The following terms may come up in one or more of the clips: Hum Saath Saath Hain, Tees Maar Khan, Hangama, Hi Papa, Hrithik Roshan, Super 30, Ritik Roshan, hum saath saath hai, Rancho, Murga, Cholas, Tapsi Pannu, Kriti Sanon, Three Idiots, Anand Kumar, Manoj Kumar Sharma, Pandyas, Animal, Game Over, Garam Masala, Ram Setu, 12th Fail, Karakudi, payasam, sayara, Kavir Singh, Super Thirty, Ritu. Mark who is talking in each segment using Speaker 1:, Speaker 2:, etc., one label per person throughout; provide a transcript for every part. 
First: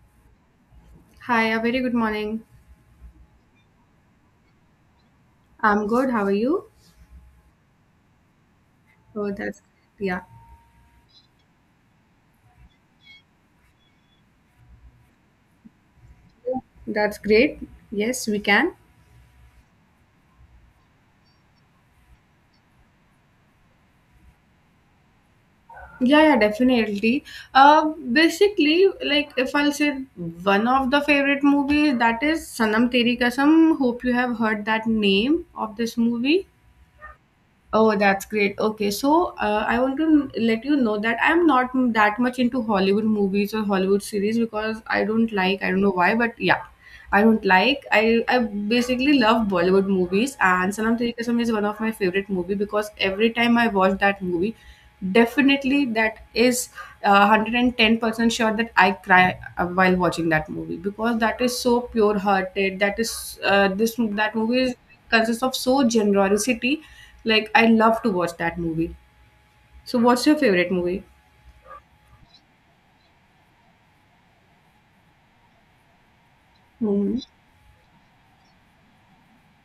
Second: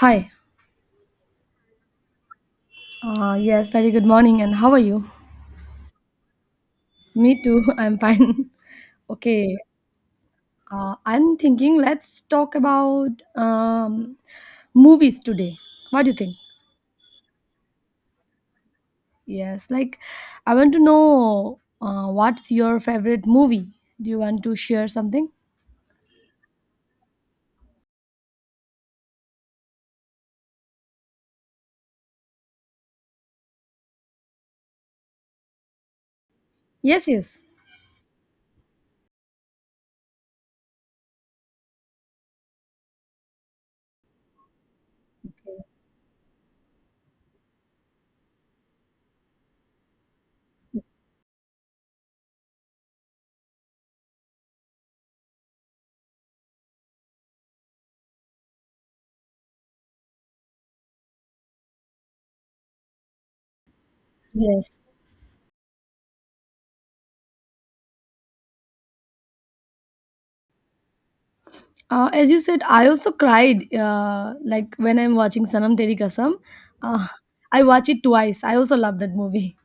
Speaker 1: Hi.
Speaker 2: Hi, a very good morning.
Speaker 1: Yes, very good morning, and how are you?
Speaker 2: I'm good. How are you?
Speaker 1: Me too. I'm fine.
Speaker 2: Oh,
Speaker 1: Okay.
Speaker 2: that's yeah,
Speaker 1: I'm thinking let's talk about movies today. What do you think?
Speaker 2: that's great. Yes, we can.
Speaker 1: Yes, like I want to know what's your favorite movie? Do you want to share something?
Speaker 2: Yeah, yeah, definitely. Basically, like if I'll say one of the favorite movies, that is Sanam Teri Kasam. Hope you have heard that name of this movie.
Speaker 1: Yes, yes.
Speaker 2: Oh, that's great. Okay, so I want to let you know that I'm not that much into Hollywood movies or Hollywood series because I don't like, I don't know why, but yeah. I don't like. I basically love Bollywood movies, and Sanam Tere Kasam is one of my favorite movie because every time I watch that movie, definitely that is 110% sure that I cry while watching that movie because that is so pure hearted. That is this that movie is,
Speaker 1: Yes.
Speaker 2: consists of so generosity. Like I love to watch that movie. So, what's your favorite
Speaker 1: As you said, I also cried like when I'm watching Sanam Teri Kasam. Uh,
Speaker 2: movie?
Speaker 1: I watch it twice. I also love that movie.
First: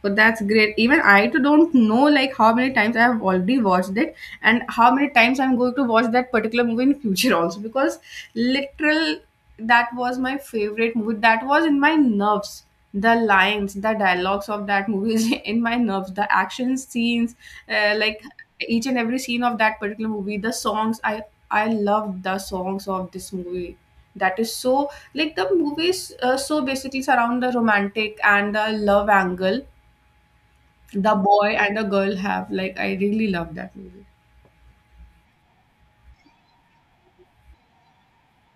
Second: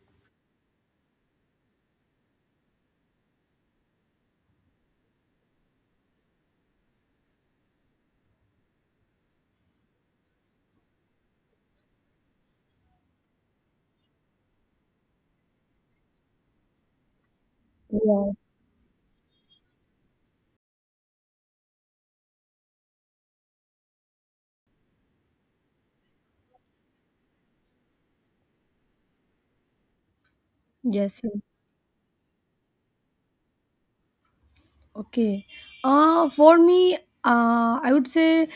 Speaker 2: But that's great. Even I too don't know like how many times I have already watched it, and how many times I'm going to watch that particular movie in future also, because literal that was my favorite movie. That was in my nerves. The lines, the dialogues of that movie is in my nerves. The action scenes, like
Speaker 1: Yeah.
Speaker 2: each and every scene of that particular movie. The songs, I love the songs of this movie. That is so, like, the movies, so basically surround the romantic and the love angle the
Speaker 1: Yes.
Speaker 2: boy and the girl have. Like, I really love that movie.
Speaker 1: Okay. For me, I would say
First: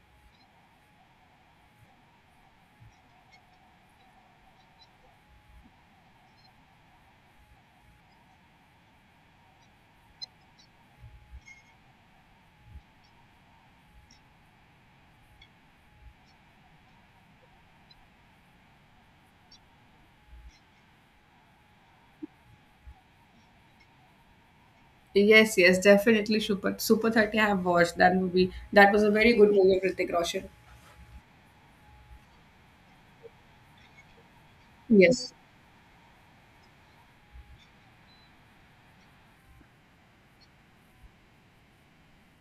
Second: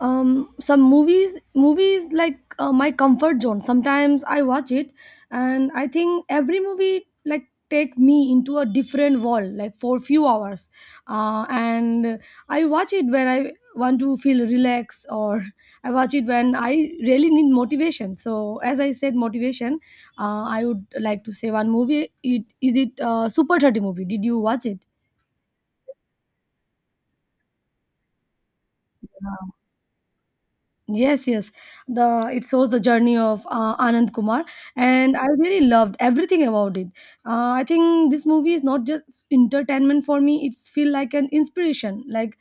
Speaker 1: some movies. Movies like my comfort zone. Sometimes I watch it, and I think every movie like take me into a different world, like for few hours. And I watch it when I want to feel relaxed, or I watch it when I really need motivation. So, as I said, motivation. I would like to say one movie. It is it Super 30 movie. Did you watch
Speaker 2: Yes, yes, definitely, Super 30, I have watched that movie. That was
Speaker 1: it?
Speaker 2: a very good movie of Hrithik Roshan.
Speaker 1: Yes, yes. The It shows the journey of Anand Kumar, and I
Speaker 2: Yes.
Speaker 1: really loved everything about it. I think this movie is not just entertainment for me; it's feel like an inspiration. Like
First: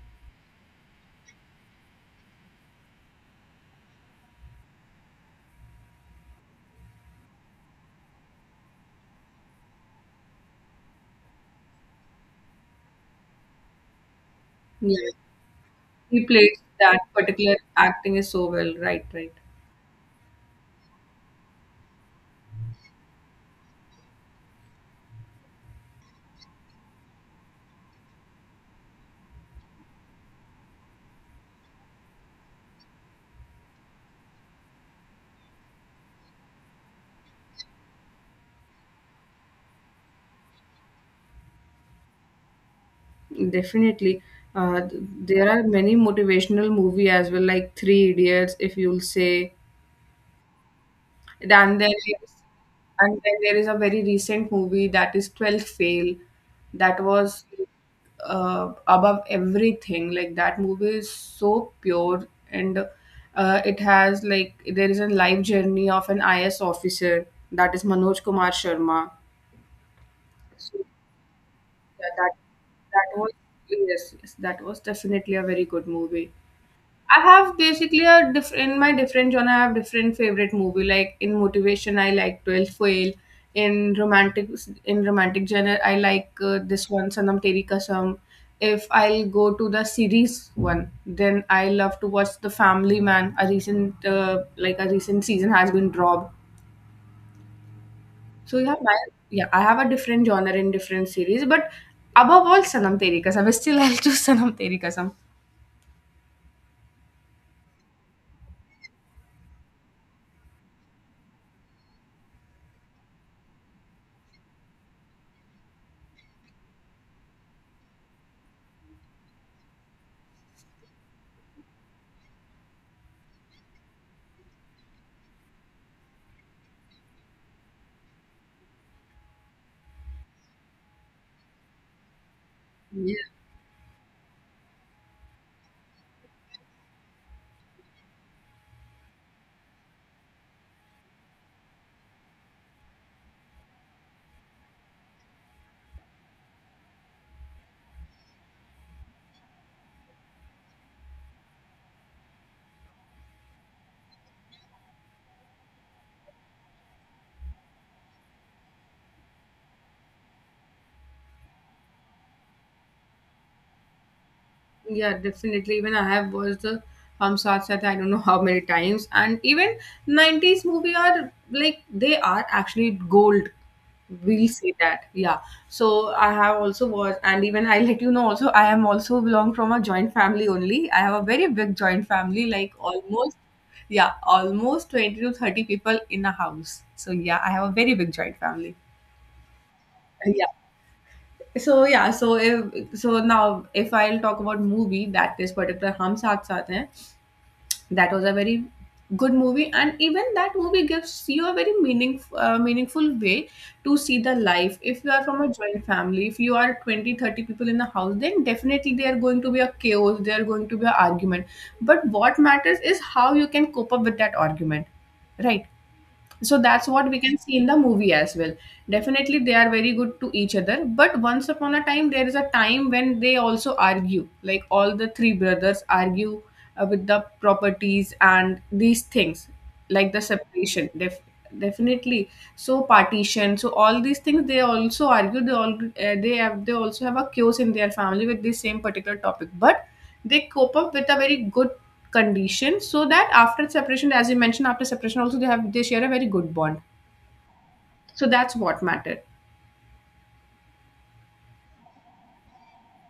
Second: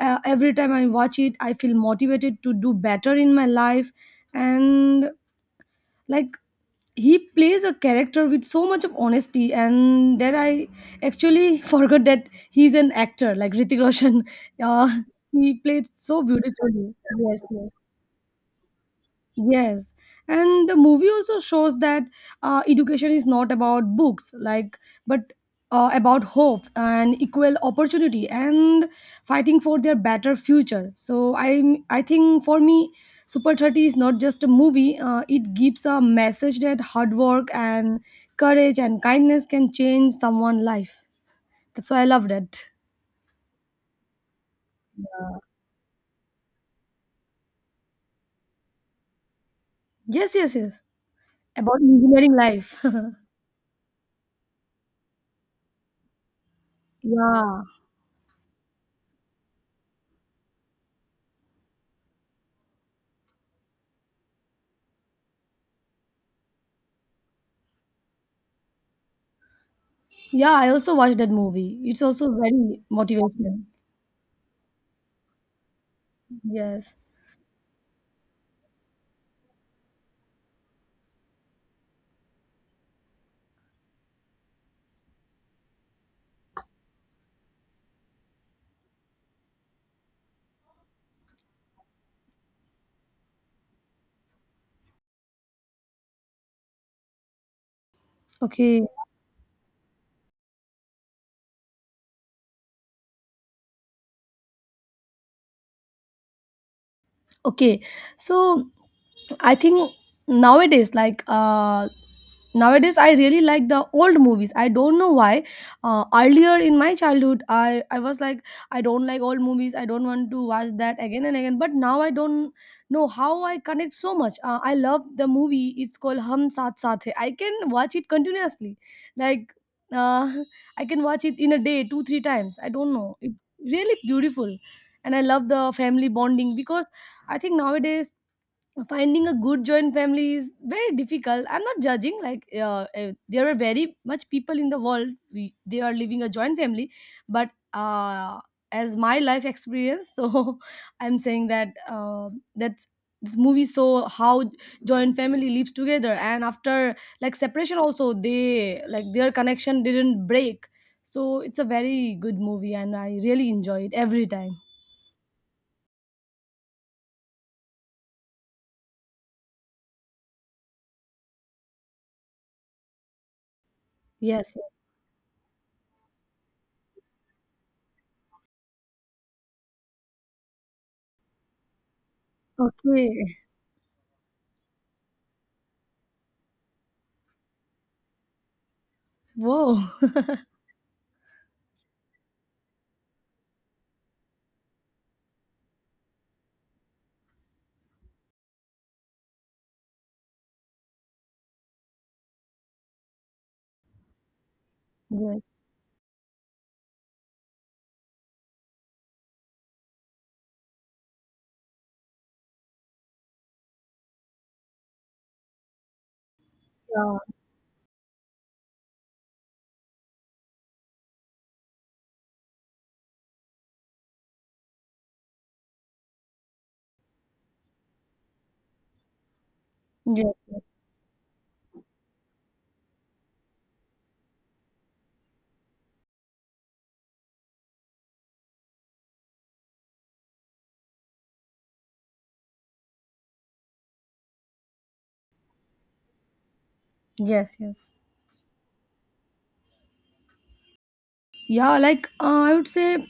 Speaker 1: every time I watch it, I feel motivated to do better in my life, and like he plays a character with so much of honesty, and that I actually forgot that he's an actor, like Ritik Roshan.
Speaker 2: Yeah.
Speaker 1: He played so
Speaker 2: He played
Speaker 1: beautifully.
Speaker 2: That
Speaker 1: Yes,
Speaker 2: particular
Speaker 1: yes.
Speaker 2: acting is so well. Right, right.
Speaker 1: Yes, and the movie also shows that education is not about books, like, but about hope and equal opportunity and fighting for their better future. So I think for me, Super 30 is not just a movie. It gives a message that hard work and courage and kindness can change someone's life. That's why I loved it.
Speaker 2: Definitely. Uh, th-
Speaker 1: Uh,
Speaker 2: there are many motivational movie as well, like Three Idiots, if you'll say.
Speaker 1: yes, yes, yes.
Speaker 2: And then
Speaker 1: About
Speaker 2: there's,
Speaker 1: engineering life.
Speaker 2: and then there is a very recent movie that is 12th Fail, that was
Speaker 1: Yeah.
Speaker 2: above everything. Like, that movie is so pure, and it has, like, there is a life journey of an IS officer, that is Manoj Kumar Sharma.
Speaker 1: Yeah, I
Speaker 2: So
Speaker 1: also watched that movie. It's
Speaker 2: yeah,
Speaker 1: also
Speaker 2: that
Speaker 1: very
Speaker 2: that was
Speaker 1: motivational.
Speaker 2: yes, yes, that was definitely a very good movie.
Speaker 1: Yes.
Speaker 2: I have basically in my different genre, I have different favorite movie. Like in motivation, I like 12th Fail. In romantic in romantic genre, I like this one, Sanam Teri Kasam. If I'll go to the series one, then I love to watch The Family Man. A recent season has been dropped. So yeah,
Speaker 1: Okay.
Speaker 2: yeah, I have a different genre in different series, but above all, Sanam Teri Kasam. Still, I'll choose Sanam Teri Kasam.
Speaker 1: Okay, so I think nowadays like nowadays I really like the old movies. I don't know why. Earlier in my childhood, I was like, I don't like old movies, I don't want to watch that again and again, but now I don't know how I connect so much. I love the movie, it's called Hum Saath Saath Hai. I can watch it continuously. Like uh, I can watch it in a day two three times. I don't know, it's really beautiful, and I love the family bonding because I think nowadays finding a good joint family is very difficult. I'm not judging. Like there are very much people in the world, they are living a joint family, but as my life experience, so I'm saying that that's this movie saw how joint family lives together and after like separation also, they like their connection didn't break. So it's a very good movie and I really enjoy it every time.
Speaker 2: Yeah, definitely. Even I have watched the Hum Saath Saath, I don't know how many times. And even 90s movie are, like, they are actually gold. We'll
Speaker 1: Yes.
Speaker 2: say that. Yeah. So I have also watched, and even I let you know also, I am also belong from a joint family only. I have a very big joint family, like
Speaker 1: Okay.
Speaker 2: almost yeah, almost 20 to 30 people in a house. So yeah, I have a very big joint family.
Speaker 1: Whoa.
Speaker 2: Yeah. So yeah, so now if I'll talk about movie that is particular Hum Saath Saath Hain, that was a very good movie, and even that movie gives you a very meaningful way to see the life. If you are
Speaker 1: Yes.
Speaker 2: from a joint family, if you are 20 30 people in the house, then definitely there are going to be a chaos, there are going to be an argument. But what matters is how you can cope up with that argument, right? So that's what
Speaker 1: Yeah.
Speaker 2: we can see in the movie as well. Definitely, they are very good to each other, but once upon a time, there is a time when they also argue, like all the three brothers argue with the properties and these things, like the
Speaker 1: Yes. Yes.
Speaker 2: separation. Definitely. So partition, so all these things, they also argue, they all, they also have a chaos in their family with this same particular topic. But they cope up with a very good condition, so that after separation, as you mentioned, after separation also, they share a very good bond.
Speaker 1: Yes. Yes.
Speaker 2: So that's what mattered.
Speaker 1: Yeah, like I would say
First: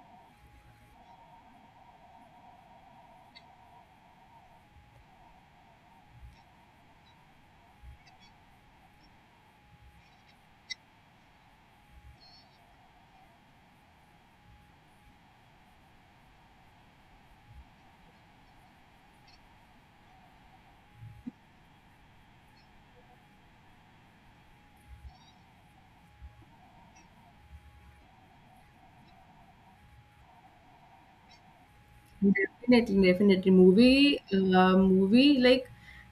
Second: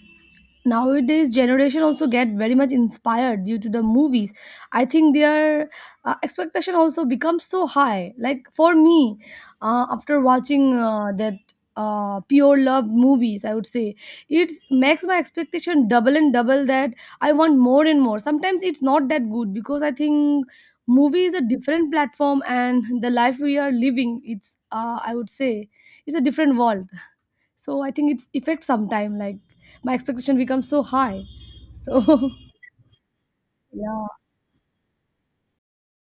Speaker 1: nowadays generation also get very much inspired due to the movies. I think their expectation also becomes so high. Like for me, after watching that pure love movies, I would say it makes my expectation double and double, that I want more and more. Sometimes it's not that good, because I think movie is a different platform and the life we are living, it's I would say, it's a different world. So I think it's effect sometime, like my expectation becomes so high. So
Speaker 2: Definitely, definitely,
Speaker 1: yeah.
Speaker 2: movie uh, movie like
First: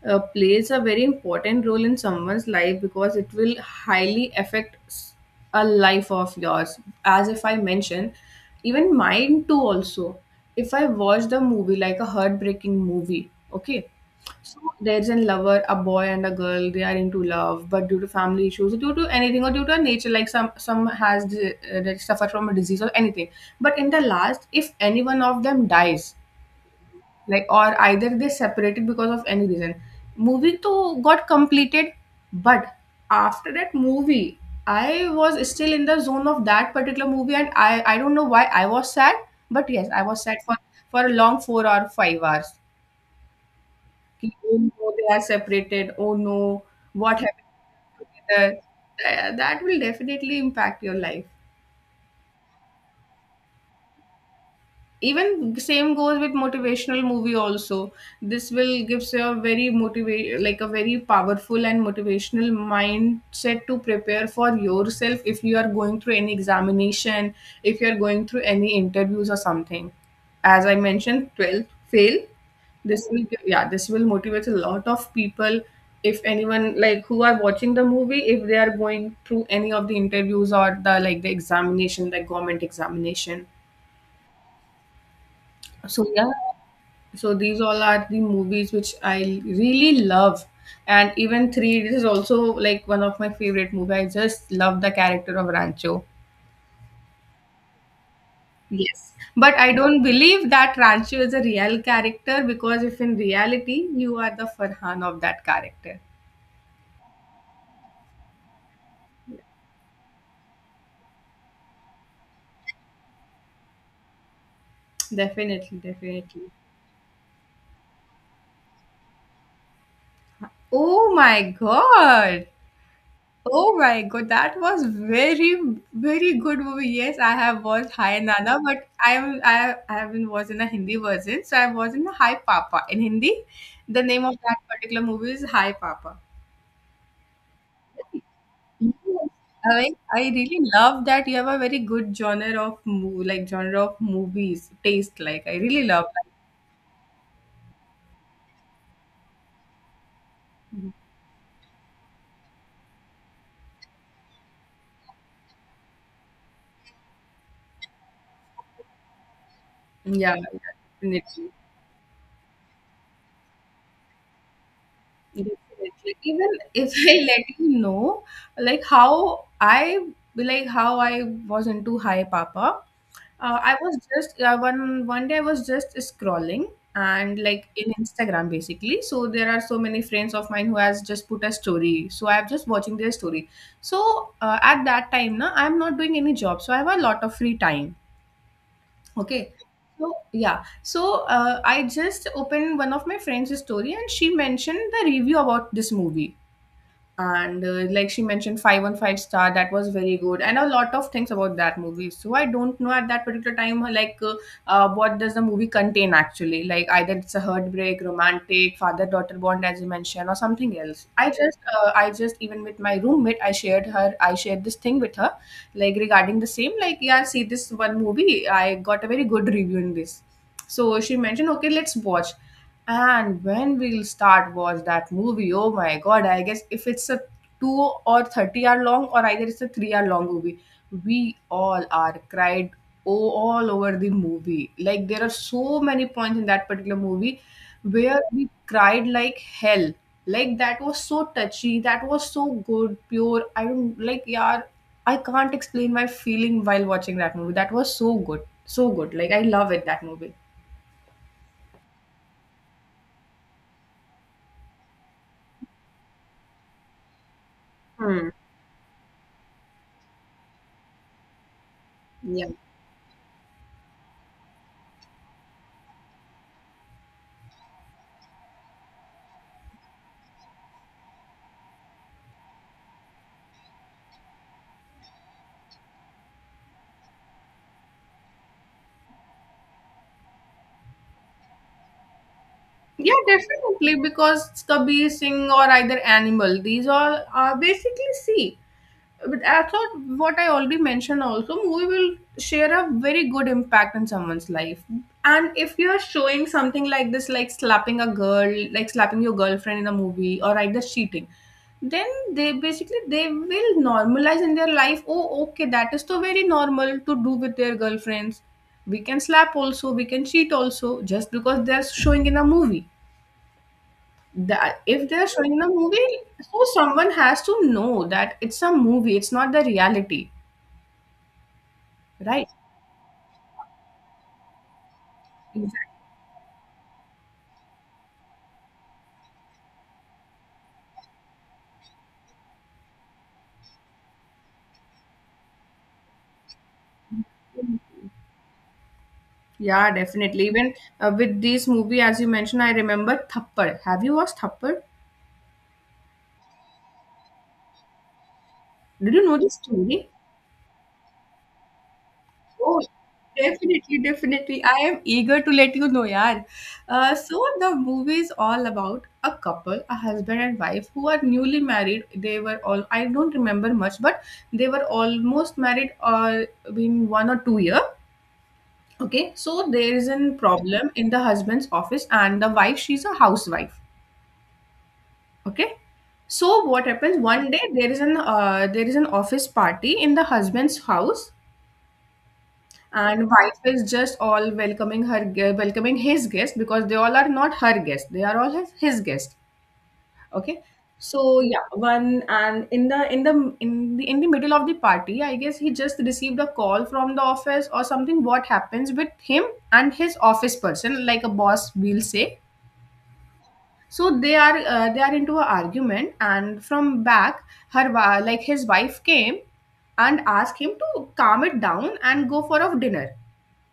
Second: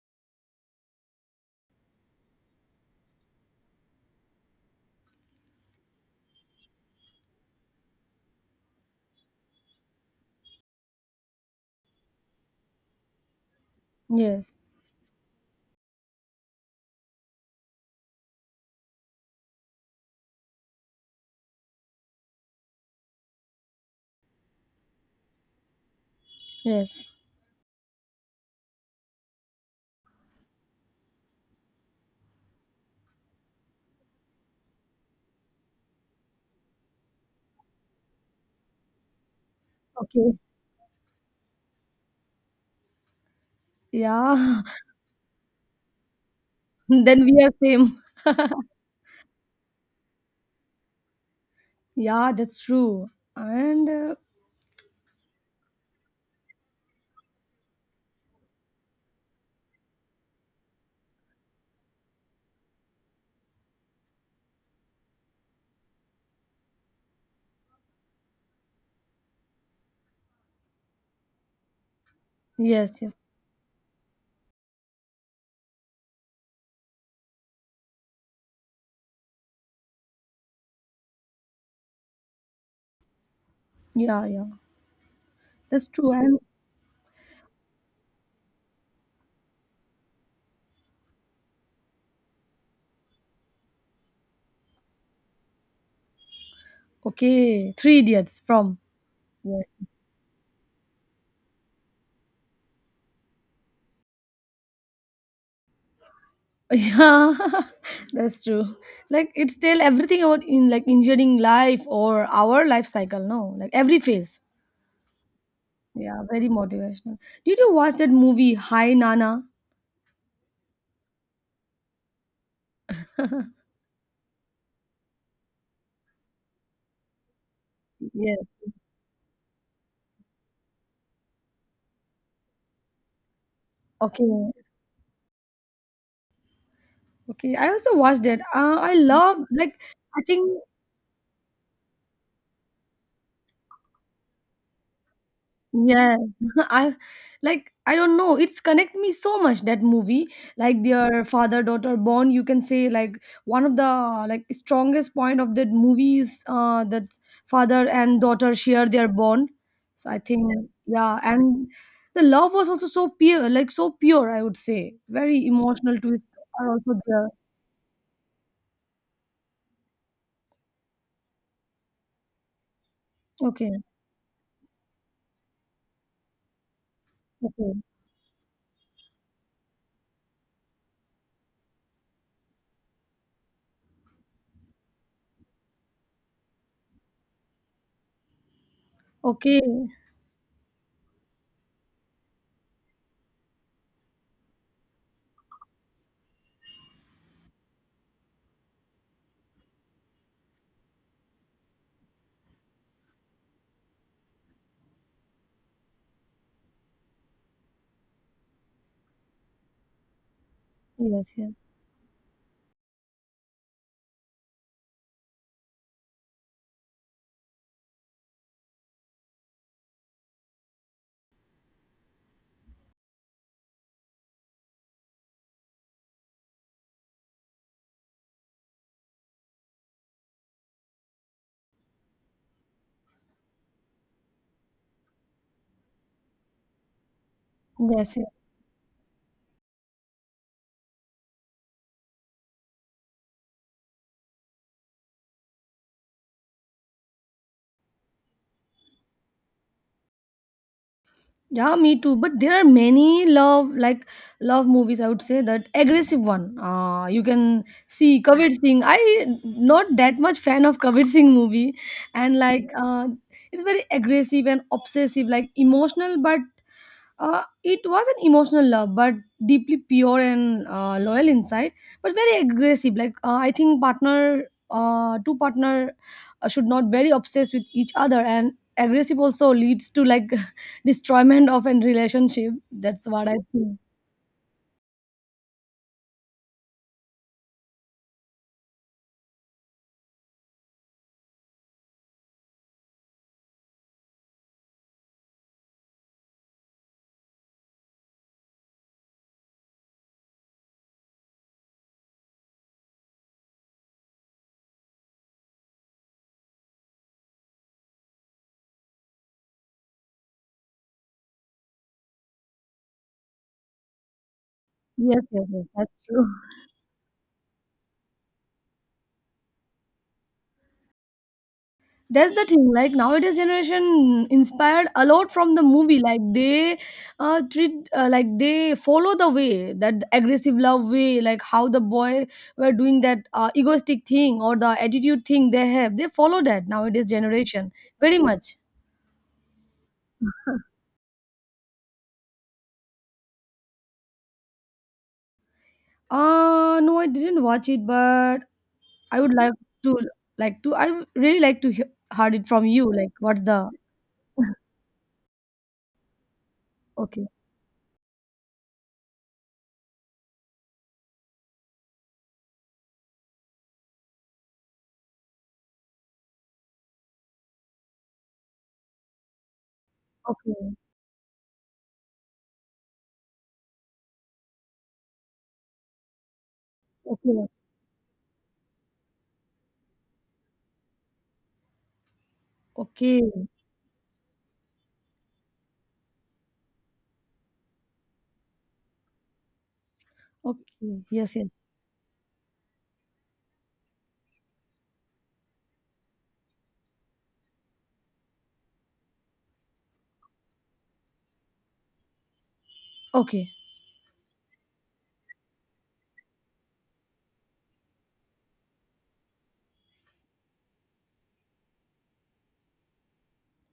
Speaker 2: uh, plays a very important role in someone's life, because it will highly affect a life of yours. As if I mentioned, even mine too also, if I watch the movie, like a heartbreaking movie, okay.
Speaker 1: Yes,
Speaker 2: So there's a lover, a boy and a girl. They are into love, but due to family issues, due to anything, or due to nature, like some that suffer from a disease or anything. But in the last, if any one of them dies,
Speaker 1: yes.
Speaker 2: like, or either they separated because of any reason, movie to got completed. But after that movie, I was still in the zone of that particular movie, and I don't know why I was sad, but yes, I was
Speaker 1: Okay.
Speaker 2: sad for a long 4 or 5 hours. कि "Oh
Speaker 1: Yeah,
Speaker 2: no, they are separated. Oh no,
Speaker 1: then
Speaker 2: what
Speaker 1: we are same.
Speaker 2: happened together?" That will definitely impact your life.
Speaker 1: Yeah, that's true. And
Speaker 2: Even same goes with motivational movie also. This will gives you a very motivate, like a very powerful and motivational mindset to prepare for yourself, if you are going through any examination, if you are going through any interviews or something. As I mentioned, 12th fail,
Speaker 1: yes, yes.
Speaker 2: yeah, this will motivate a lot of people. If anyone, like, who are watching the movie, if they are going through any of the interviews, or, the like, the examination, the government examination.
Speaker 1: Yeah. Yeah, that's
Speaker 2: So
Speaker 1: true.
Speaker 2: yeah,
Speaker 1: And
Speaker 2: so these all are the movies which I really love. And even three, this is also like one of my favorite movie. I just love the character of Rancho.
Speaker 1: okay, Three Idiots from.
Speaker 2: Yes. But
Speaker 1: Yes.
Speaker 2: I don't believe that Rancho is a real character, because if in reality you are the Farhan of that character.
Speaker 1: Yeah. That's true. Like it's tell everything about in like engineering life or our life cycle, no, like every phase.
Speaker 2: Definitely,
Speaker 1: Yeah, very
Speaker 2: definitely.
Speaker 1: motivational. Did you watch that movie, Hi Nana?
Speaker 2: Oh my god. Oh my god, that was very, very good movie. Yes, I have watched Hi
Speaker 1: Yeah.
Speaker 2: Nana, but I am I haven't watched in a Hindi version, so I was in the Hi Papa. In Hindi, the name of
Speaker 1: Okay.
Speaker 2: that particular movie is Hi Papa.
Speaker 1: Okay, I also watched it. I
Speaker 2: Yes.
Speaker 1: love like,
Speaker 2: I
Speaker 1: I think,
Speaker 2: really love that you have a very good genre of movie, like genre of movies taste. Like, I really love
Speaker 1: yeah.
Speaker 2: that.
Speaker 1: I like I don't know, it's connect me so much, that movie. Like
Speaker 2: Mhm.
Speaker 1: their father daughter bond. You can say like one of the, like, strongest point of that movie is that father and daughter share their bond. So I
Speaker 2: Yeah,
Speaker 1: think,
Speaker 2: yeah,
Speaker 1: yeah,
Speaker 2: definitely.
Speaker 1: and the love was also so pure, like so pure. I would say very emotional
Speaker 2: Definitely.
Speaker 1: twists
Speaker 2: Even
Speaker 1: are also
Speaker 2: if I
Speaker 1: there.
Speaker 2: let you know, like how I, was into Hi Papa. I
Speaker 1: Okay.
Speaker 2: was just one day, I was just scrolling, and, like,
Speaker 1: Okay.
Speaker 2: in Instagram basically. So there are so many friends of mine who has just put a story. So I'm just watching their story. So at that time, na, I'm not doing any job, so I have a lot of free time. Okay.
Speaker 1: Okay.
Speaker 2: So yeah, so I just opened one of my friend's story, and she mentioned the review about this movie, and like she mentioned 5 on 5 star, that was very good, and a lot of things about that movie. So I don't know at that particular time, what does the movie contain actually? Like, either it's a heartbreak romantic father daughter bond, as you mentioned, or something else. I
Speaker 1: Yes. Yes.
Speaker 2: just, even with my roommate, I shared her, I shared this thing with her, like regarding the same, like, yeah, see this one movie, I got a very good review in this. So she mentioned, okay, let's watch. And when we'll start watch that movie, oh my god, I guess if it's a 2 or 30 hour long, or either it's a 3 hour long movie, we all are cried. Oh, all over the movie. Like, there are so many points in that particular movie
Speaker 1: Yes,
Speaker 2: where
Speaker 1: yeah.
Speaker 2: we cried like hell. Like, that was so touchy, that was so good, pure. I don't like, yeah, I can't explain my feeling while watching that movie. That was so good. So good. Like, I love it that movie.
Speaker 1: Yeah, me too. But there are many love, like love movies. I would say that aggressive one. You can see
Speaker 2: Hmm.
Speaker 1: Kavir Singh. I not that much fan of Kavir Singh movie, and
Speaker 2: Yeah.
Speaker 1: like it's very aggressive and obsessive, like emotional but, it was an emotional love, but deeply pure and loyal inside, but very aggressive. Like I think partner, two partner should not very obsessed with each other, and aggressive also leads to like destroyment of a relationship. That's
Speaker 2: Yeah,
Speaker 1: what I think.
Speaker 2: definitely, because Kabir Singh or either Animal, these all are basically, see. But I thought, what I already mentioned also, movie will share a very good impact on someone's life. And if you're showing something like this, like slapping a girl, like slapping your girlfriend in a movie, or either cheating, then they basically they will normalize in their life. Oh, okay, that is so very normal to do with their girlfriends. We can slap also, we can cheat also, just because they're showing in a movie, that if
Speaker 1: Yes,
Speaker 2: they're
Speaker 1: yes,
Speaker 2: showing
Speaker 1: yes,
Speaker 2: a
Speaker 1: that's
Speaker 2: movie,
Speaker 1: true.
Speaker 2: so someone has to know that it's a movie, it's not the reality,
Speaker 1: That's the
Speaker 2: right?
Speaker 1: thing, like nowadays generation inspired a lot from the
Speaker 2: Exactly.
Speaker 1: movie, like they treat, like they follow the way, that aggressive love way, like how the boy were doing that egoistic thing or the attitude thing they have, they follow that nowadays generation very much.
Speaker 2: Yeah, definitely. Even with this movie, as you mentioned, I remember Thappad. Have you watched Thappad?
Speaker 1: No, I didn't watch it, but
Speaker 2: Did
Speaker 1: i
Speaker 2: you
Speaker 1: would
Speaker 2: know the
Speaker 1: like to
Speaker 2: story?
Speaker 1: I would really like to hear heard it from
Speaker 2: Oh,
Speaker 1: you, like what's the.
Speaker 2: definitely, definitely. I am eager to let you know, yaar. Uh,
Speaker 1: Okay.
Speaker 2: so the movie is all about a couple, a husband and wife who are newly married. They were all I don't remember much, but they were almost married in 1 or 2 year. Okay, so there is a
Speaker 1: Okay.
Speaker 2: problem in the husband's office, and the wife, she's a housewife. Okay, so what happens
Speaker 1: Okay.
Speaker 2: one day there is an office party in the husband's house, and
Speaker 1: Okay.
Speaker 2: wife is just all welcoming welcoming his guest because they all are not her guest; they are all his guest. Okay.
Speaker 1: Okay. Yes,
Speaker 2: So
Speaker 1: yes.
Speaker 2: yeah, one and in the middle of the party, I guess he just received a call from the office or something. What happens with him and his office person, like a boss, we'll say.
Speaker 1: okay
Speaker 2: So they are into an argument, and from back, like his wife came and asked him to calm it down and go for a dinner,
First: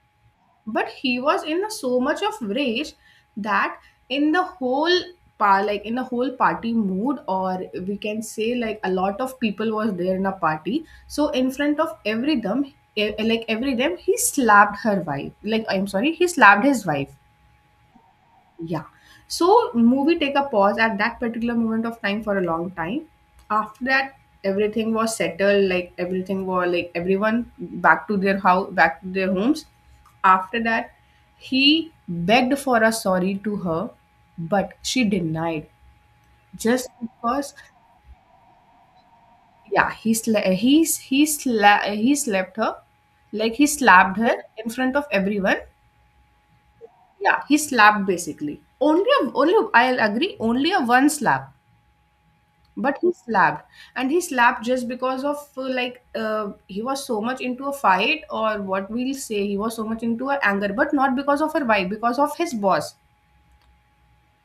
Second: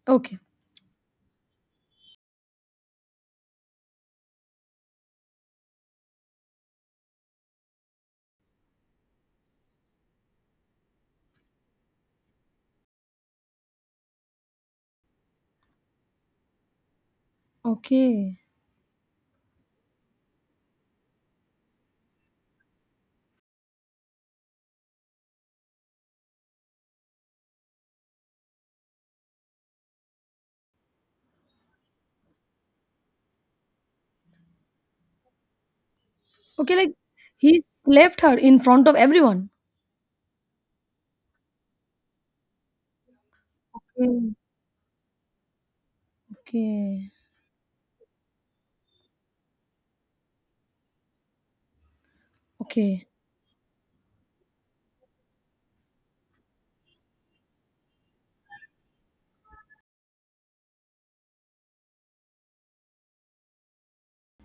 Speaker 1: okay.
Speaker 2: but he was in so much of rage that in like in the whole party mood, or we can say like a lot of people was there in a party, so in front of every them, like every them, he slapped her wife. Like, I'm sorry, he slapped his wife,
Speaker 1: Okay.
Speaker 2: yeah. So movie take a pause at that particular moment of time for a long time. After that, everything was settled. Like everything was like everyone back to their house, back to their homes. After that, he begged for a sorry to her, but she denied
Speaker 1: Okay,
Speaker 2: just
Speaker 1: like
Speaker 2: because.
Speaker 1: he left her in front of everyone.
Speaker 2: Yeah, he slapped her, like he slapped her
Speaker 1: Mm.
Speaker 2: in front of everyone.
Speaker 1: Okay.
Speaker 2: Yeah, he slapped basically. Only I'll agree. Only a one slap, but
Speaker 1: Okay.
Speaker 2: he slapped, and he slapped just because of he was so much into a fight, or what we'll say, he was so much into a anger, but not because of her wife, because of his boss.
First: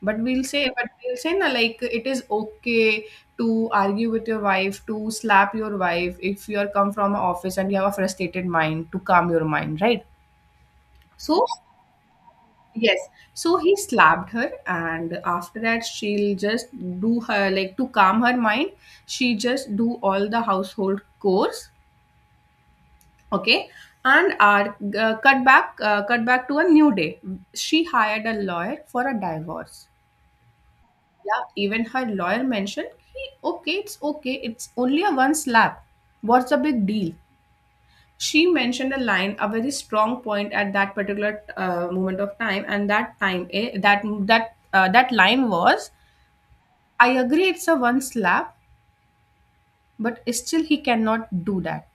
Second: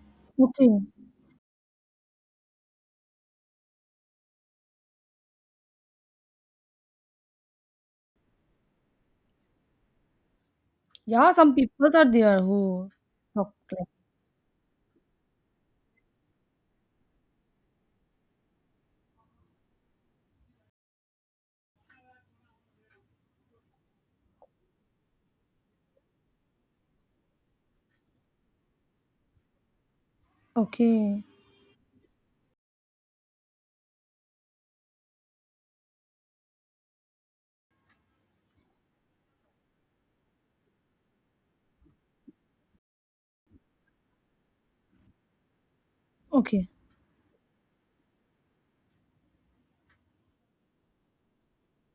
Speaker 2: But we'll say,
Speaker 1: Okay.
Speaker 2: na, like it is okay to argue with your wife, to slap your wife, if you are come from an office and you have a frustrated mind, to calm your mind, right?
Speaker 1: Yeah,
Speaker 2: So,
Speaker 1: some people are there who
Speaker 2: yes.
Speaker 1: talk
Speaker 2: So he
Speaker 1: like.
Speaker 2: slapped her, and after that, she'll just do her, like to calm her mind. She just do all the household chores, okay, and cut back to a new day. She hired a lawyer for a divorce.
Speaker 1: Okay.
Speaker 2: Yeah, even her lawyer mentioned, he, okay, it's only a one slap. What's the big deal? She mentioned a line, a very strong point at that particular moment of time, and that time, that line was,
Speaker 1: Okay.
Speaker 2: I agree it's a one slap, but still he cannot do that.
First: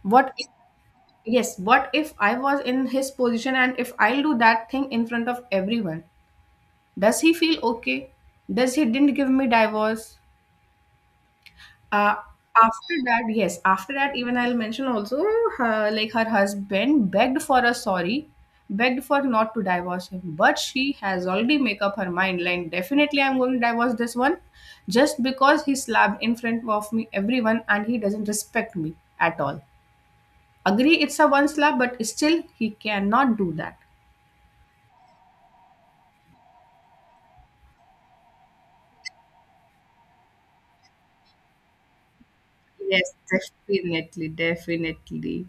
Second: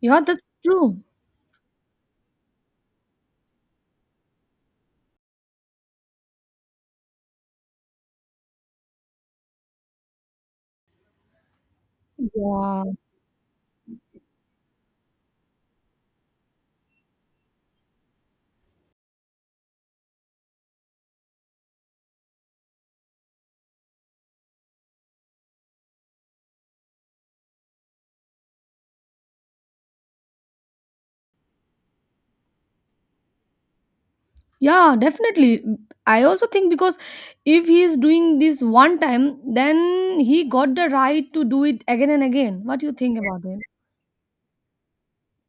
Speaker 1: Yeah,
Speaker 2: What
Speaker 1: that's
Speaker 2: if,
Speaker 1: true.
Speaker 2: yes, what if I was in his position, and if I'll do that thing in front of everyone, does he feel okay? Does he didn't give me divorce? Uh,
Speaker 1: Yeah.
Speaker 2: After that, yes, after that, even I'll mention also, like her husband begged for a sorry, begged for not to divorce him, but she has already make up her mind, like definitely I'm going to divorce this one, just because he slapped in front of me everyone and he doesn't respect me at all. Agree, it's a one slap, but still he cannot do that.
Speaker 1: Yeah, definitely. I also think, because if he is doing this one time, then he got the right to do it again and again. What do you
Speaker 2: Yes,
Speaker 1: think about it?
Speaker 2: definitely, definitely.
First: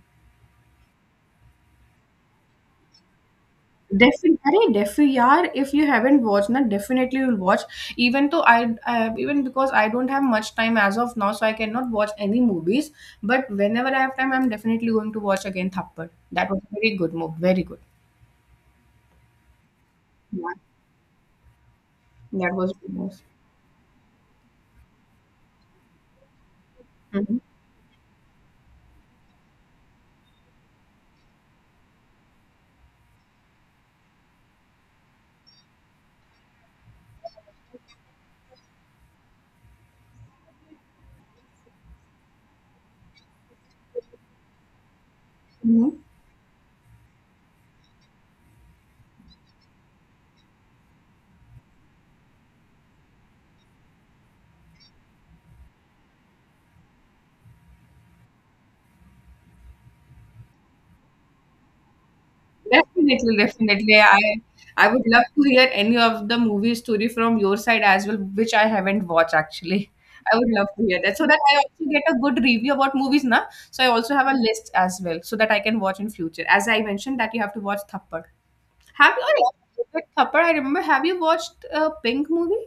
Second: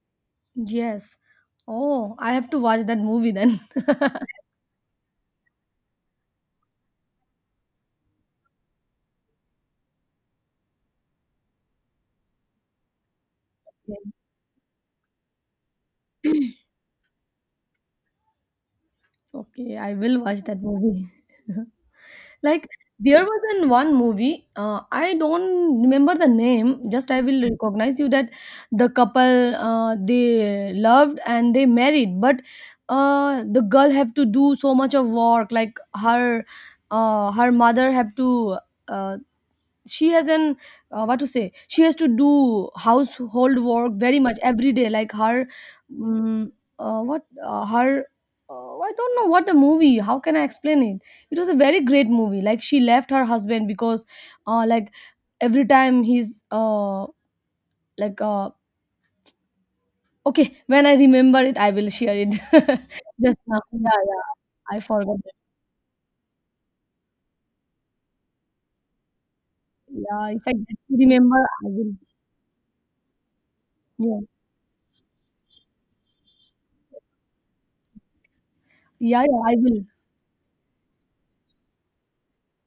Speaker 1: Yes. Oh, I have to watch that movie then.
Speaker 2: Definitely, अरे defi, if you haven't watched ना, definitely you'll watch. Even though I, even because I don't have much time as of now, so I cannot watch any movies, but whenever
Speaker 1: Yeah.
Speaker 2: I have time, I'm definitely going to watch again Thappad. That was a very good movie, very good.
Speaker 1: Okay, I will watch
Speaker 2: Yeah,
Speaker 1: that movie.
Speaker 2: that
Speaker 1: Like
Speaker 2: was good movie.
Speaker 1: there was an one movie, I don't remember the name, just I
Speaker 2: Mhm.
Speaker 1: will recognize you that the couple they loved and they married, but the girl have to do so much of work, like her her mother have to, uh, she has an what to say, she has to do household work very much every day like her,
Speaker 2: Mhm.
Speaker 1: mm what her I don't know what the movie, how can I explain it. It was a very great movie, like she left her husband because like every time he's, like uh, okay, when I remember it I will share it.
Speaker 2: Definitely,
Speaker 1: Just now,
Speaker 2: definitely.
Speaker 1: yeah, yeah,
Speaker 2: I
Speaker 1: I
Speaker 2: I would
Speaker 1: forgot
Speaker 2: love
Speaker 1: it.
Speaker 2: to hear any of the movie story from your side as well, which I haven't watched actually.
Speaker 1: Yeah,
Speaker 2: I
Speaker 1: if
Speaker 2: would
Speaker 1: I
Speaker 2: love
Speaker 1: get
Speaker 2: to
Speaker 1: to
Speaker 2: hear that so that
Speaker 1: remember
Speaker 2: I
Speaker 1: I
Speaker 2: also
Speaker 1: will.
Speaker 2: get a good review about movies, na? So I also
Speaker 1: Yeah,
Speaker 2: have a list as well so that I can watch in future. As I mentioned that you have to watch Thappad. Have
Speaker 1: yeah,
Speaker 2: you?
Speaker 1: yeah,
Speaker 2: Oh,
Speaker 1: I will.
Speaker 2: yeah, Thappad. I remember. Have you watched Pink movie?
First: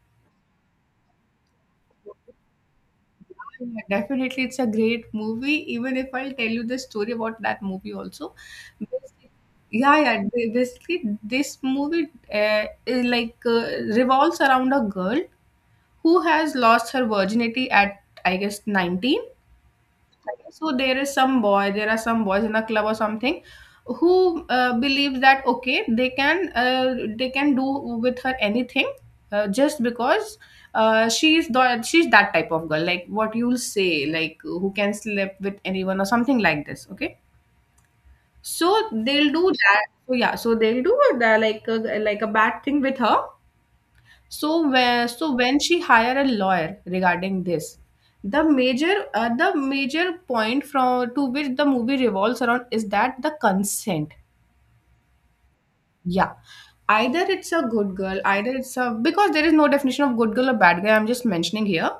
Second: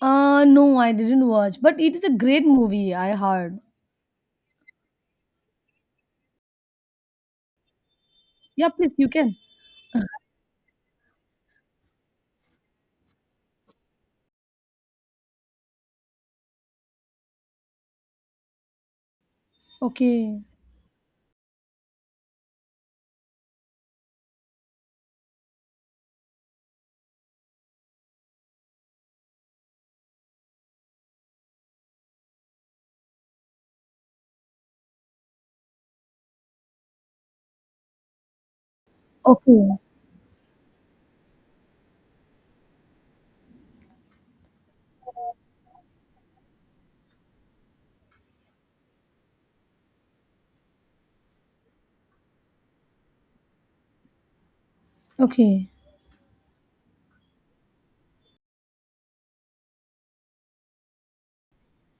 Speaker 1: No, I didn't watch, but it is a great movie, I heard.
Speaker 2: Yeah, definitely, it's a great movie. Even if I'll tell you the story about that movie also,
Speaker 1: Yeah, please, you
Speaker 2: Basically-
Speaker 1: can.
Speaker 2: yeah, yeah. Basically, this movie is like revolves around a girl who has lost her virginity at, I guess, 19.
Speaker 1: Okay.
Speaker 2: So there is some boy there are some boys in a club or something who believes that okay they can they can do with her anything, just because, she's she's that type of girl, like what you'll say, like who can sleep with anyone or something like this, okay. So they'll do
Speaker 1: Okay.
Speaker 2: that. So yeah, so they'll do like a bad thing with her. So, so when she hire a lawyer regarding this, the major point from to which the movie revolves around is that the consent.
Speaker 1: Okay.
Speaker 2: Yeah, either it's a good girl, either it's a, because there is no definition of good girl or bad guy. I'm just mentioning here.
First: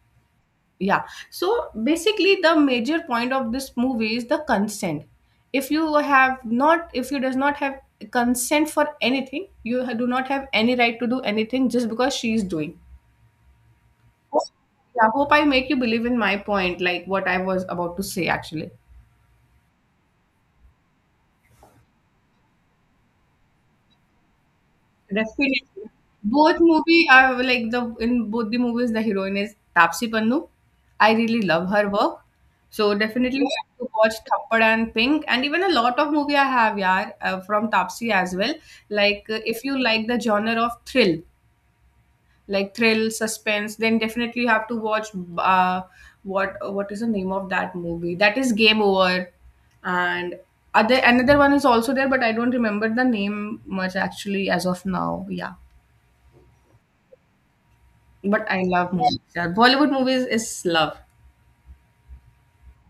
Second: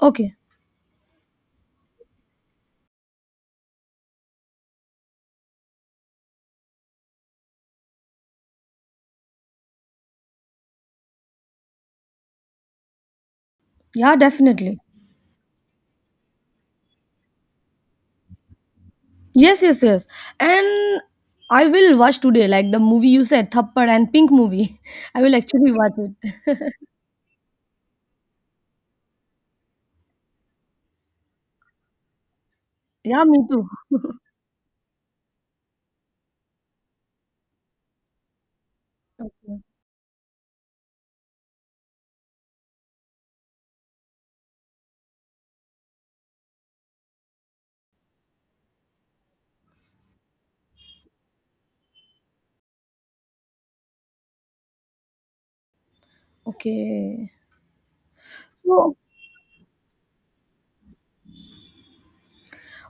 Speaker 1: Okay.
Speaker 2: Yeah. So basically, the major point of this movie is the consent. If you does not have consent for anything, you do not have any right to do anything just because she is doing.
Speaker 1: Yeah, definitely.
Speaker 2: Yeah, hope I make you believe in my point, like what I was about to say actually.
Speaker 1: Yes, yes, yes. And I will watch today, like the movie you said, Thappad and Pink movie. I will actually
Speaker 2: Definitely.
Speaker 1: watch it.
Speaker 2: Both movie are like the in both the movies the heroine is Tapsi Pannu. I really love her work. So
Speaker 1: Yeah, me
Speaker 2: definitely yeah.
Speaker 1: too.
Speaker 2: Have to watch Thappad and Pink, and even a lot of movie I have, yaar, from Tapsi as well. Like,
Speaker 1: Okay.
Speaker 2: if you like the genre of thrill, like thrill, suspense, then definitely you have to watch, uh, what is the name of that movie? That is Game Over, and other another one is also there, but I don't remember the name much actually as of now. Yeah,
Speaker 1: Okay.
Speaker 2: but I love
Speaker 1: So,
Speaker 2: movies. Yeah. Bollywood movies is love.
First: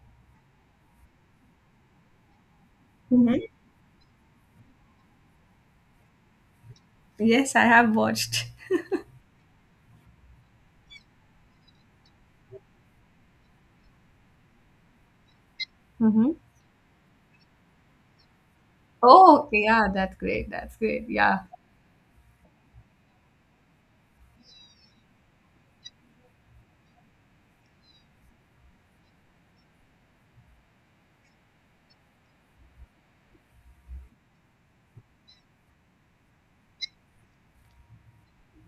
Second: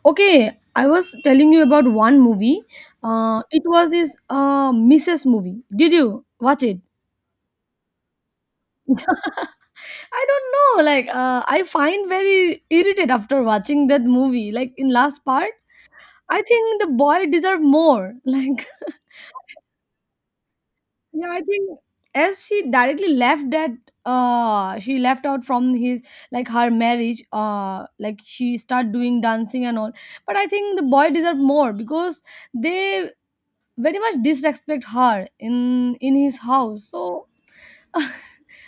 Speaker 1: okay, I was telling you about one movie.
Speaker 2: Hmm.
Speaker 1: It was this Mrs. movie. Did you watch it?
Speaker 2: Yes, I have watched.
Speaker 1: I don't know. Like, I find very irritated after watching that movie. Like in last part,
Speaker 2: Hmm.
Speaker 1: I think the boy deserved more. Like,
Speaker 2: Oh, okay, yeah, that's great. That's great.
Speaker 1: yeah, I
Speaker 2: Yeah.
Speaker 1: think as she directly left that, she left out from his, like, her marriage. Like she start doing dancing and all. But I think the boy deserved more because they very much disrespect her in his house. So.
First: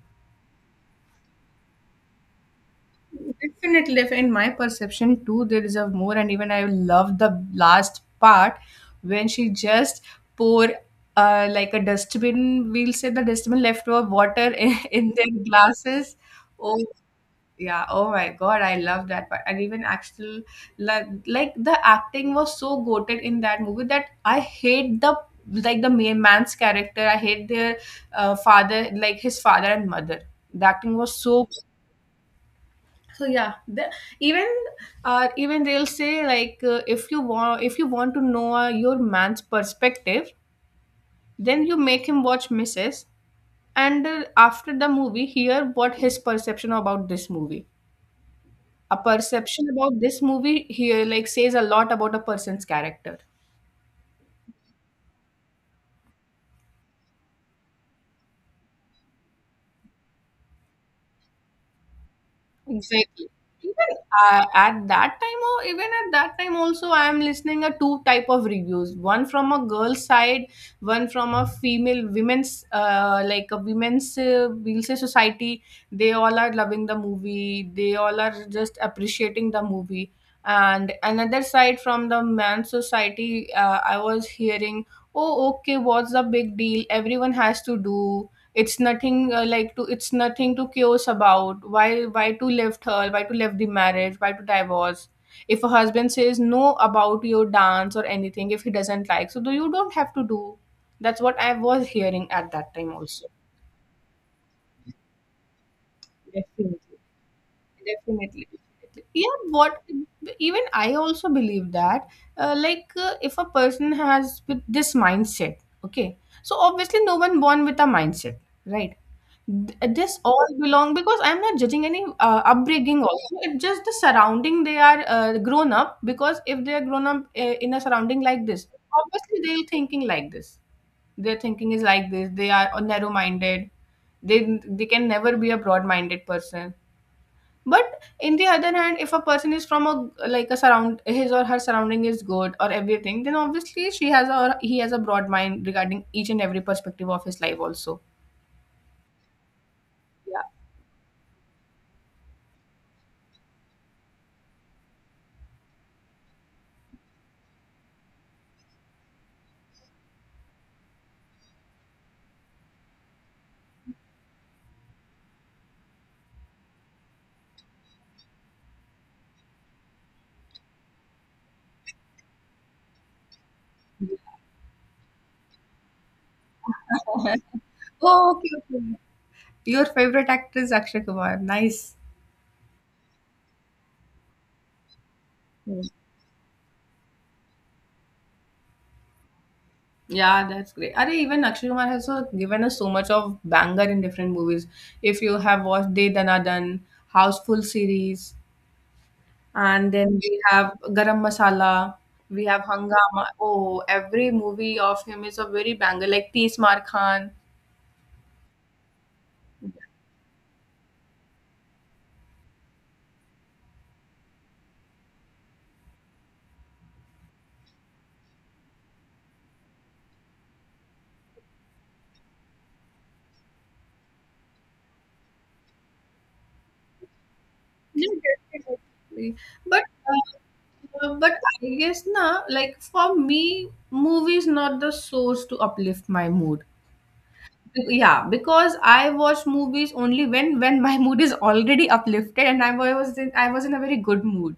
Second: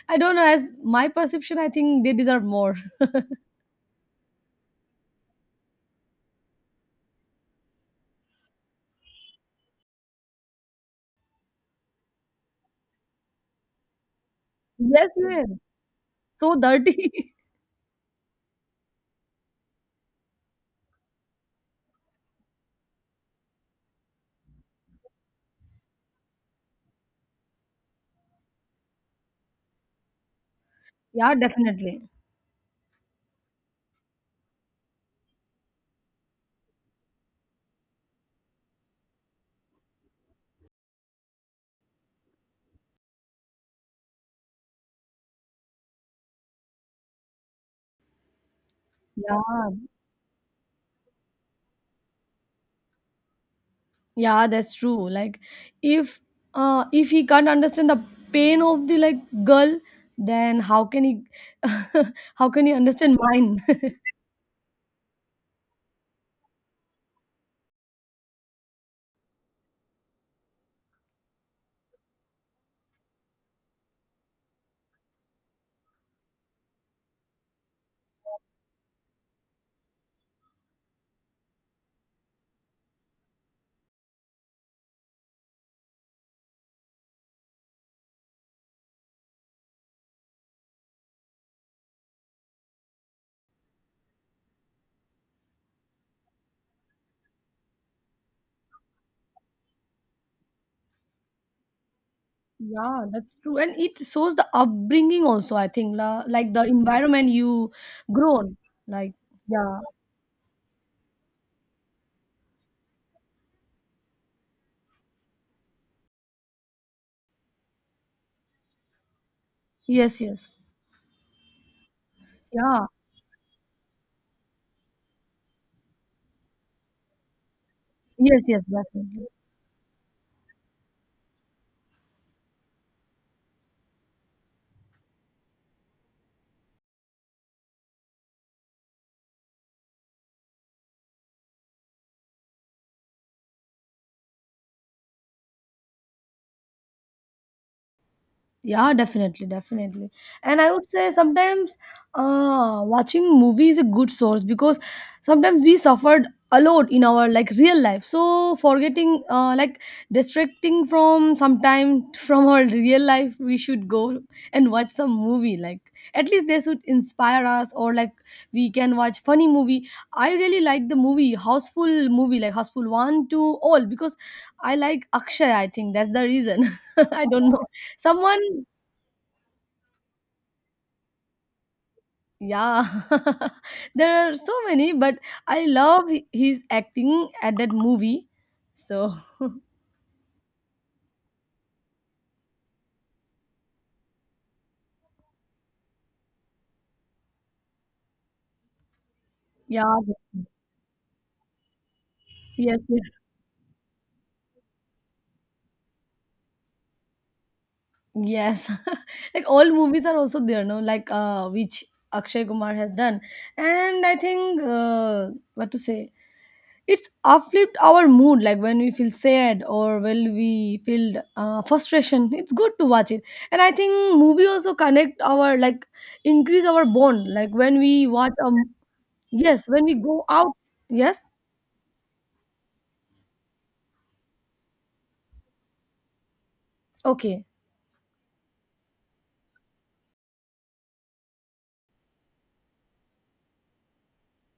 Speaker 1: I don't know. As my perception, I think they deserve more.
Speaker 2: Definitely, in my perception too, they deserve more. And even I love the last part when she just pour like a dustbin. We'll say the dustbin leftover water in,
Speaker 1: Yes,
Speaker 2: in their
Speaker 1: yes.
Speaker 2: glasses.
Speaker 1: So
Speaker 2: Oh
Speaker 1: dirty.
Speaker 2: yeah! Oh my God! I love that part. And even actual, like the acting was so goated in that movie that I hate the, like the main man's character. I hate their father, like his father and mother. The acting was
Speaker 1: Yeah,
Speaker 2: so,
Speaker 1: definitely.
Speaker 2: so yeah the, even, even they'll say like, if you want to know your man's perspective, then you make him watch Mrs., and after the movie hear what his perception about this movie, a perception
Speaker 1: Yeah,
Speaker 2: about this movie here, like says a lot about a person's character.
Speaker 1: yeah, that's true. Like if if he can't understand the pain of the, like, girl, then how can he how can he understand
Speaker 2: Exactly.
Speaker 1: mine?
Speaker 2: Even, at that time, or even at that time, also I am listening a two type of reviews. One from a girl's side, one from a female women's, like a women's we'll say society. They all are loving the movie. They all are just appreciating the movie. And another side from the man's society, I was hearing, oh okay, what's the big deal? Everyone has to do. It's nothing, like to it's nothing to curse about. Why, to left her? Why to left the marriage? Why to divorce? If a husband says no about your dance or anything, if he doesn't like, so do you don't have to do. That's what I was hearing at that time
Speaker 1: Yeah,
Speaker 2: also.
Speaker 1: that's true. And it shows the upbringing also, I think, la, like the
Speaker 2: Definitely.
Speaker 1: environment you
Speaker 2: Definitely.
Speaker 1: grown.
Speaker 2: Definitely.
Speaker 1: Like,
Speaker 2: Yeah, what,
Speaker 1: yeah.
Speaker 2: even I also believe that, if a person has with this mindset, okay, so obviously no one born with a mindset, right?
Speaker 1: Yes,
Speaker 2: This all
Speaker 1: yes.
Speaker 2: belong because I'm not judging any
Speaker 1: Yeah.
Speaker 2: upbringing also, it's just the surrounding they are grown up, because if they are grown up in a surrounding
Speaker 1: Yes,
Speaker 2: like
Speaker 1: yes,
Speaker 2: this,
Speaker 1: definitely.
Speaker 2: obviously they're thinking like this, their thinking is like this, they are narrow minded, they can never be a broad minded person. But in the other hand, if a person is from a like a surround, his or her surrounding is good or everything, then obviously she has a, or he has a broad mind regarding each and every perspective of his life also.
Speaker 1: Yeah, definitely, definitely. And I would say sometimes watching movie is a good source, because sometimes we suffered a lot in our like real life. So forgetting, like distracting from sometime from our real life, we should go and watch some movie. Like at least they should inspire us, or like we can watch funny movie. I really like the movie Houseful movie, like Houseful one, two, all because I like Akshay. I think that's the reason. I
Speaker 2: Yeah.
Speaker 1: don't know.
Speaker 2: Oh,
Speaker 1: Someone.
Speaker 2: okay, okay. Your favorite actor is Akshay Kumar. Nice.
Speaker 1: Yeah, there are so many, but I
Speaker 2: Hmm.
Speaker 1: love his acting at that movie. So,
Speaker 2: Yeah, that's great. Are even Akshay Kumar has also given us so much of banger in different movies. If you have watched De Dana Dhan, Houseful series,
Speaker 1: yeah,
Speaker 2: and then we have Garam Masala, we have
Speaker 1: yes, yes,
Speaker 2: Hangama. Oh, every movie of him is a very banger, like Tees Maar Khan.
Speaker 1: yes. Like all movies are also there, no? Like which Akshay Kumar has done, and I think what to say, it's uplift our mood. Like when we feel sad or when we feel frustration, it's good to watch it. And I think movie also connect our, like, increase our bond. Like when we
Speaker 2: Yeah,
Speaker 1: watch a.
Speaker 2: definitely.
Speaker 1: Yes,
Speaker 2: But
Speaker 1: when we go out,
Speaker 2: uh,
Speaker 1: yes,
Speaker 2: but I guess na like for me, movie is not the source to uplift my mood.
Speaker 1: okay.
Speaker 2: Yeah, because I watch movies only when my mood is already uplifted and I was in a very good mood.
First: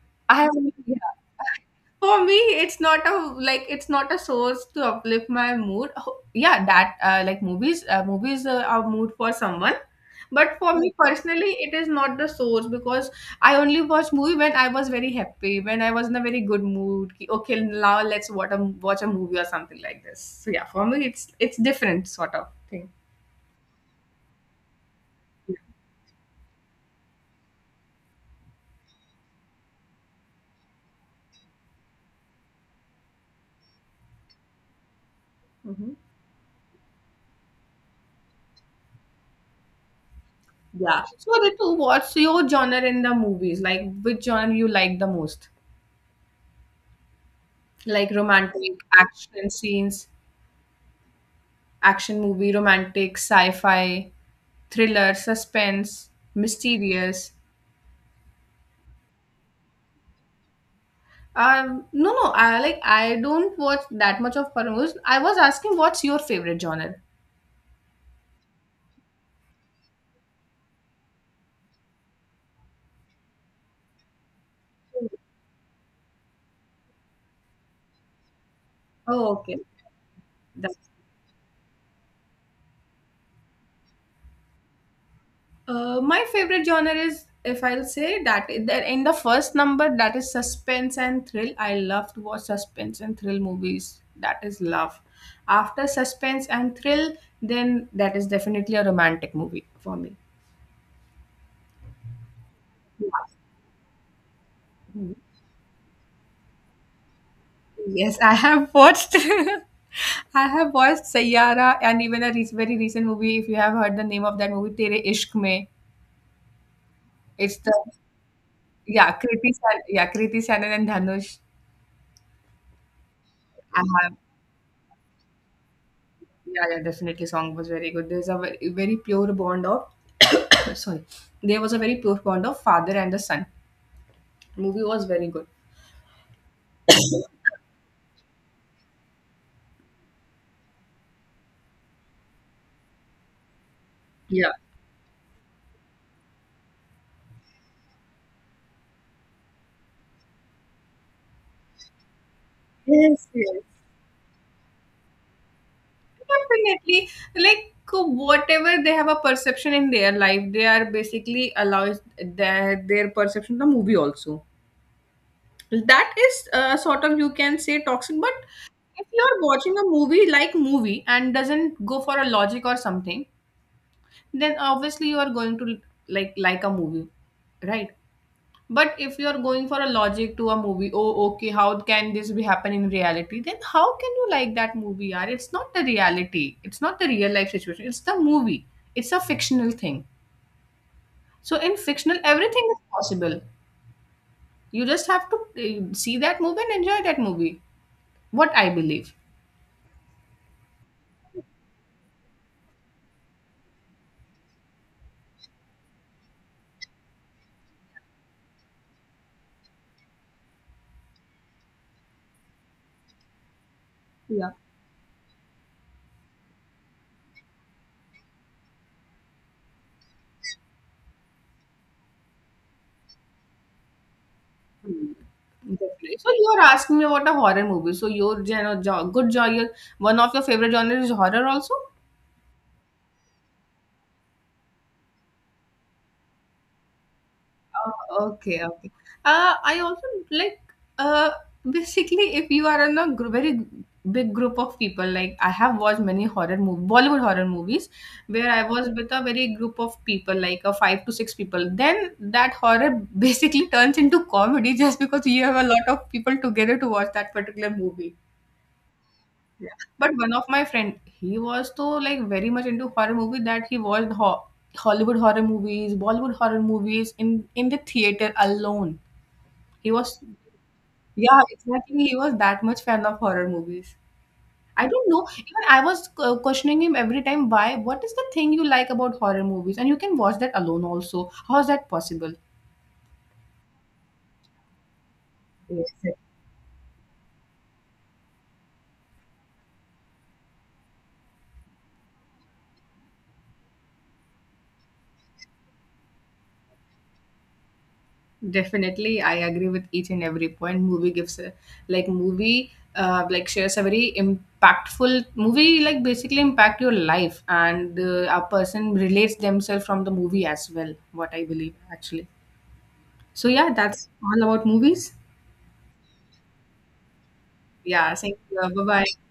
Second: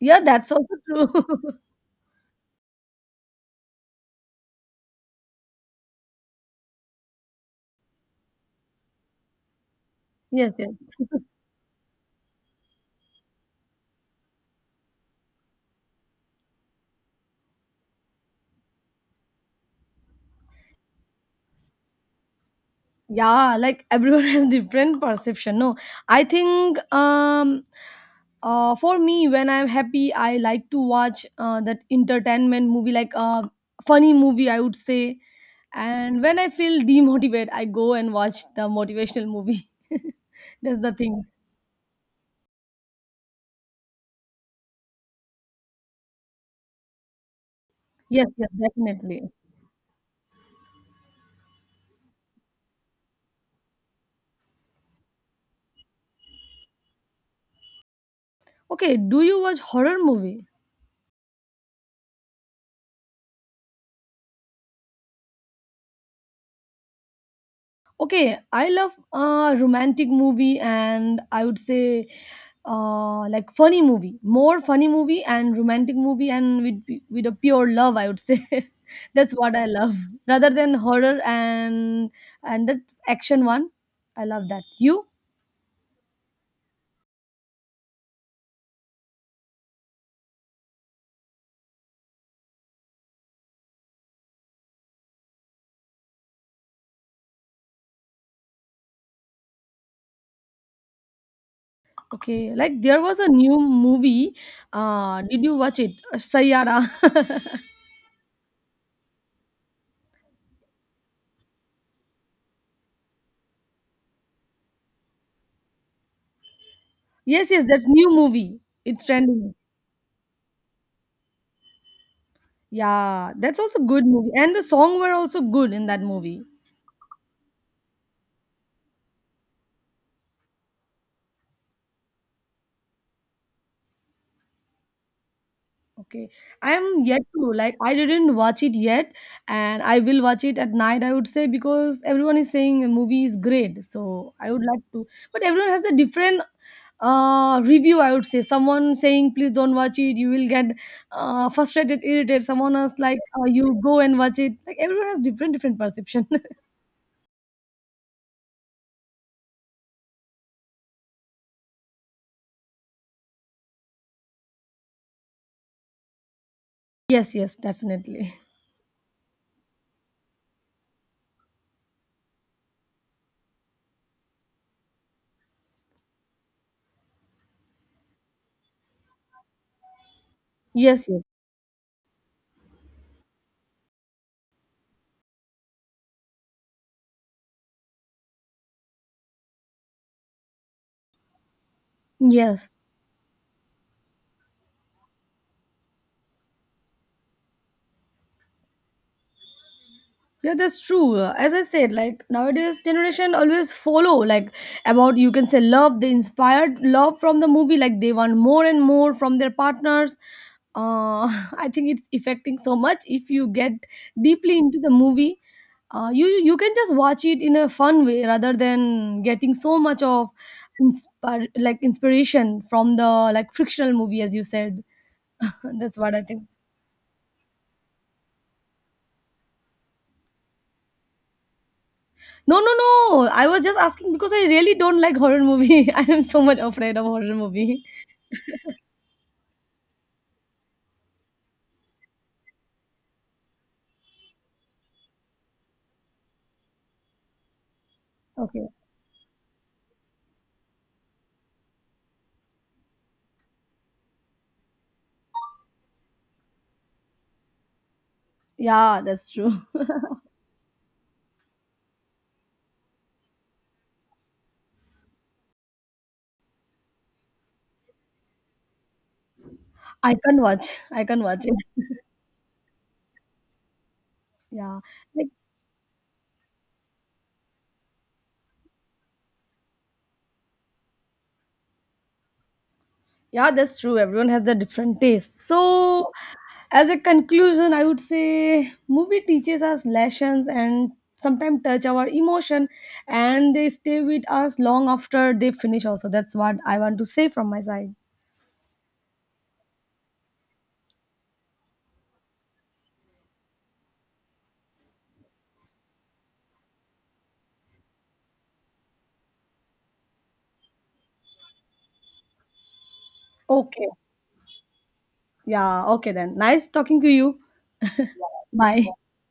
Speaker 1: Yeah,
Speaker 2: I
Speaker 1: that's also
Speaker 2: yeah.
Speaker 1: true.
Speaker 2: For me, it's not a like it's not a source to uplift my mood. Yeah, that like movies are mood for someone,
Speaker 1: Yes,
Speaker 2: but
Speaker 1: yes.
Speaker 2: for me personally, it is not the source because I only watch movie when I was very happy, when I was in a very good mood. Ki, okay, now let's watch a movie or something like this. So yeah, for me, it's different sort of thing.
Speaker 1: Yeah, like everyone has different perception. No, I think for me when I'm happy, I like to watch that entertainment movie, like a funny movie I would say.
Speaker 2: Mm-hmm.
Speaker 1: And when I feel demotivated, I go and watch the motivational movie. That's the
Speaker 2: Yeah.
Speaker 1: thing.
Speaker 2: So Ritu, what's your genre in the movies? Like which genre you like the most? Like
Speaker 1: Yes, yes,
Speaker 2: romantic,
Speaker 1: definitely.
Speaker 2: action scenes, action movie, romantic, sci-fi, thriller, suspense, mysterious.
Speaker 1: Okay, do you watch horror movie?
Speaker 2: No, no. I don't watch that much of horror movies. I was asking what's your favorite genre?
Speaker 1: Okay, I love romantic movie, and I would say like funny movie, more funny movie and romantic movie and with a pure love, I would say. That's
Speaker 2: Oh,
Speaker 1: what
Speaker 2: okay.
Speaker 1: I love, rather than horror and that action one. I love that, you.
Speaker 2: My favorite genre is, if I'll say that, that in the first number, that is suspense and thrill. I love to watch suspense and thrill movies. That is love. After suspense and thrill, then that is definitely a romantic movie for me.
Speaker 1: Okay, like there was a new movie, did you watch it? Sayara?
Speaker 2: Yes, I have watched. I have watched Sayyara and even a very recent movie. If you have heard the name of that movie, Tere Ishq Mein,
Speaker 1: Yes,
Speaker 2: it's
Speaker 1: yes,
Speaker 2: the
Speaker 1: that's new movie, it's
Speaker 2: yeah
Speaker 1: trending.
Speaker 2: Yeah Kriti Sanon and Dhanush.
Speaker 1: Yeah, that's also
Speaker 2: I
Speaker 1: good
Speaker 2: have.
Speaker 1: movie and the song were also good in that movie.
Speaker 2: Yeah, yeah, definitely. Song was very good. There's a very, very pure bond of sorry, there was a very pure bond of father and the son. Movie was very good.
Speaker 1: Okay. I am yet to, like, I didn't watch it yet, and I will watch it at night I would say, because everyone is saying a movie is great. So I
Speaker 2: Yeah.
Speaker 1: would like to, but everyone has a different review I would say. Someone saying please don't watch it, you will get frustrated, irritated. Someone else like,
Speaker 2: Yes, yes.
Speaker 1: you go and watch it. Like everyone has different different perception.
Speaker 2: Definitely. Like whatever they have a perception in their life, they are basically allows their perception the movie also. That is sort of you
Speaker 1: Yes, yes,
Speaker 2: can say toxic, but
Speaker 1: definitely.
Speaker 2: if you're watching a movie and doesn't go for a logic or something, then obviously you are going to like a movie, right? But if you are going for a logic to a movie,
Speaker 1: Yes, yes.
Speaker 2: oh, okay, how can this be happen in reality? Then how can you like that movie? Are it's not the reality. It's not the real life situation. It's the movie. It's a fictional thing. So in fictional, everything
Speaker 1: Yes.
Speaker 2: is possible. You just have to see that movie and enjoy that movie. What I believe.
Speaker 1: Yeah, that's true. As I said, like nowadays generation always follow, like, about you can say love, they inspired love from the movie, like they want more and more from their partners. Uh, I think it's affecting so much if you get
Speaker 2: Yeah.
Speaker 1: deeply into the movie. You can just watch it in a fun way rather than getting so much of inspire like inspiration from the like frictional movie as you said.
Speaker 2: Hmm.
Speaker 1: That's what
Speaker 2: Definitely.
Speaker 1: I
Speaker 2: So
Speaker 1: think.
Speaker 2: you are asking me about a horror movie. So your good genre, one of your favorite genres is horror also.
Speaker 1: No, no, no, I was just asking because I really don't like horror movie. I am so much afraid of horror movie.
Speaker 2: Oh, okay, okay. I also like uh, basically if you are in a very big group of people, like I have watched many horror movie, Bollywood horror movies, where I
Speaker 1: Okay.
Speaker 2: was with a very group of people, like a five to six people. Then that horror basically turns into comedy just because you have a lot of people together to watch that particular movie.
Speaker 1: Yeah, that's true.
Speaker 2: Yeah. But one of my friend, he was so like very much into horror movie that he watched Hollywood horror movies, Bollywood horror movies in the theater alone. He was
Speaker 1: I can't watch. I can't
Speaker 2: yeah,
Speaker 1: watch it.
Speaker 2: exactly. He was that much fan of horror movies.
Speaker 1: Yeah.
Speaker 2: I don't know.
Speaker 1: Like,
Speaker 2: Even I was questioning him every time. Why? What is the thing you like about horror movies? And you can watch that alone also. How is that possible?
Speaker 1: yeah, that's true. Everyone has their different taste. So
Speaker 2: Yes.
Speaker 1: as a conclusion, I would say movie teaches us lessons and sometimes touch our emotion, and they stay with us long after they finish also. That's what I want to say from my side.
Speaker 2: Definitely, I agree with each and every point. Movie gives a like movie like shares a very impactful movie like basically impact your life and a person relates themselves from the movie as well. What I believe actually. So yeah,
Speaker 1: Okay.
Speaker 2: that's all about movies.
Speaker 1: Yeah, okay then. Nice talking to you.
Speaker 2: Yeah, thank you. Bye
Speaker 1: Bye.
Speaker 2: bye.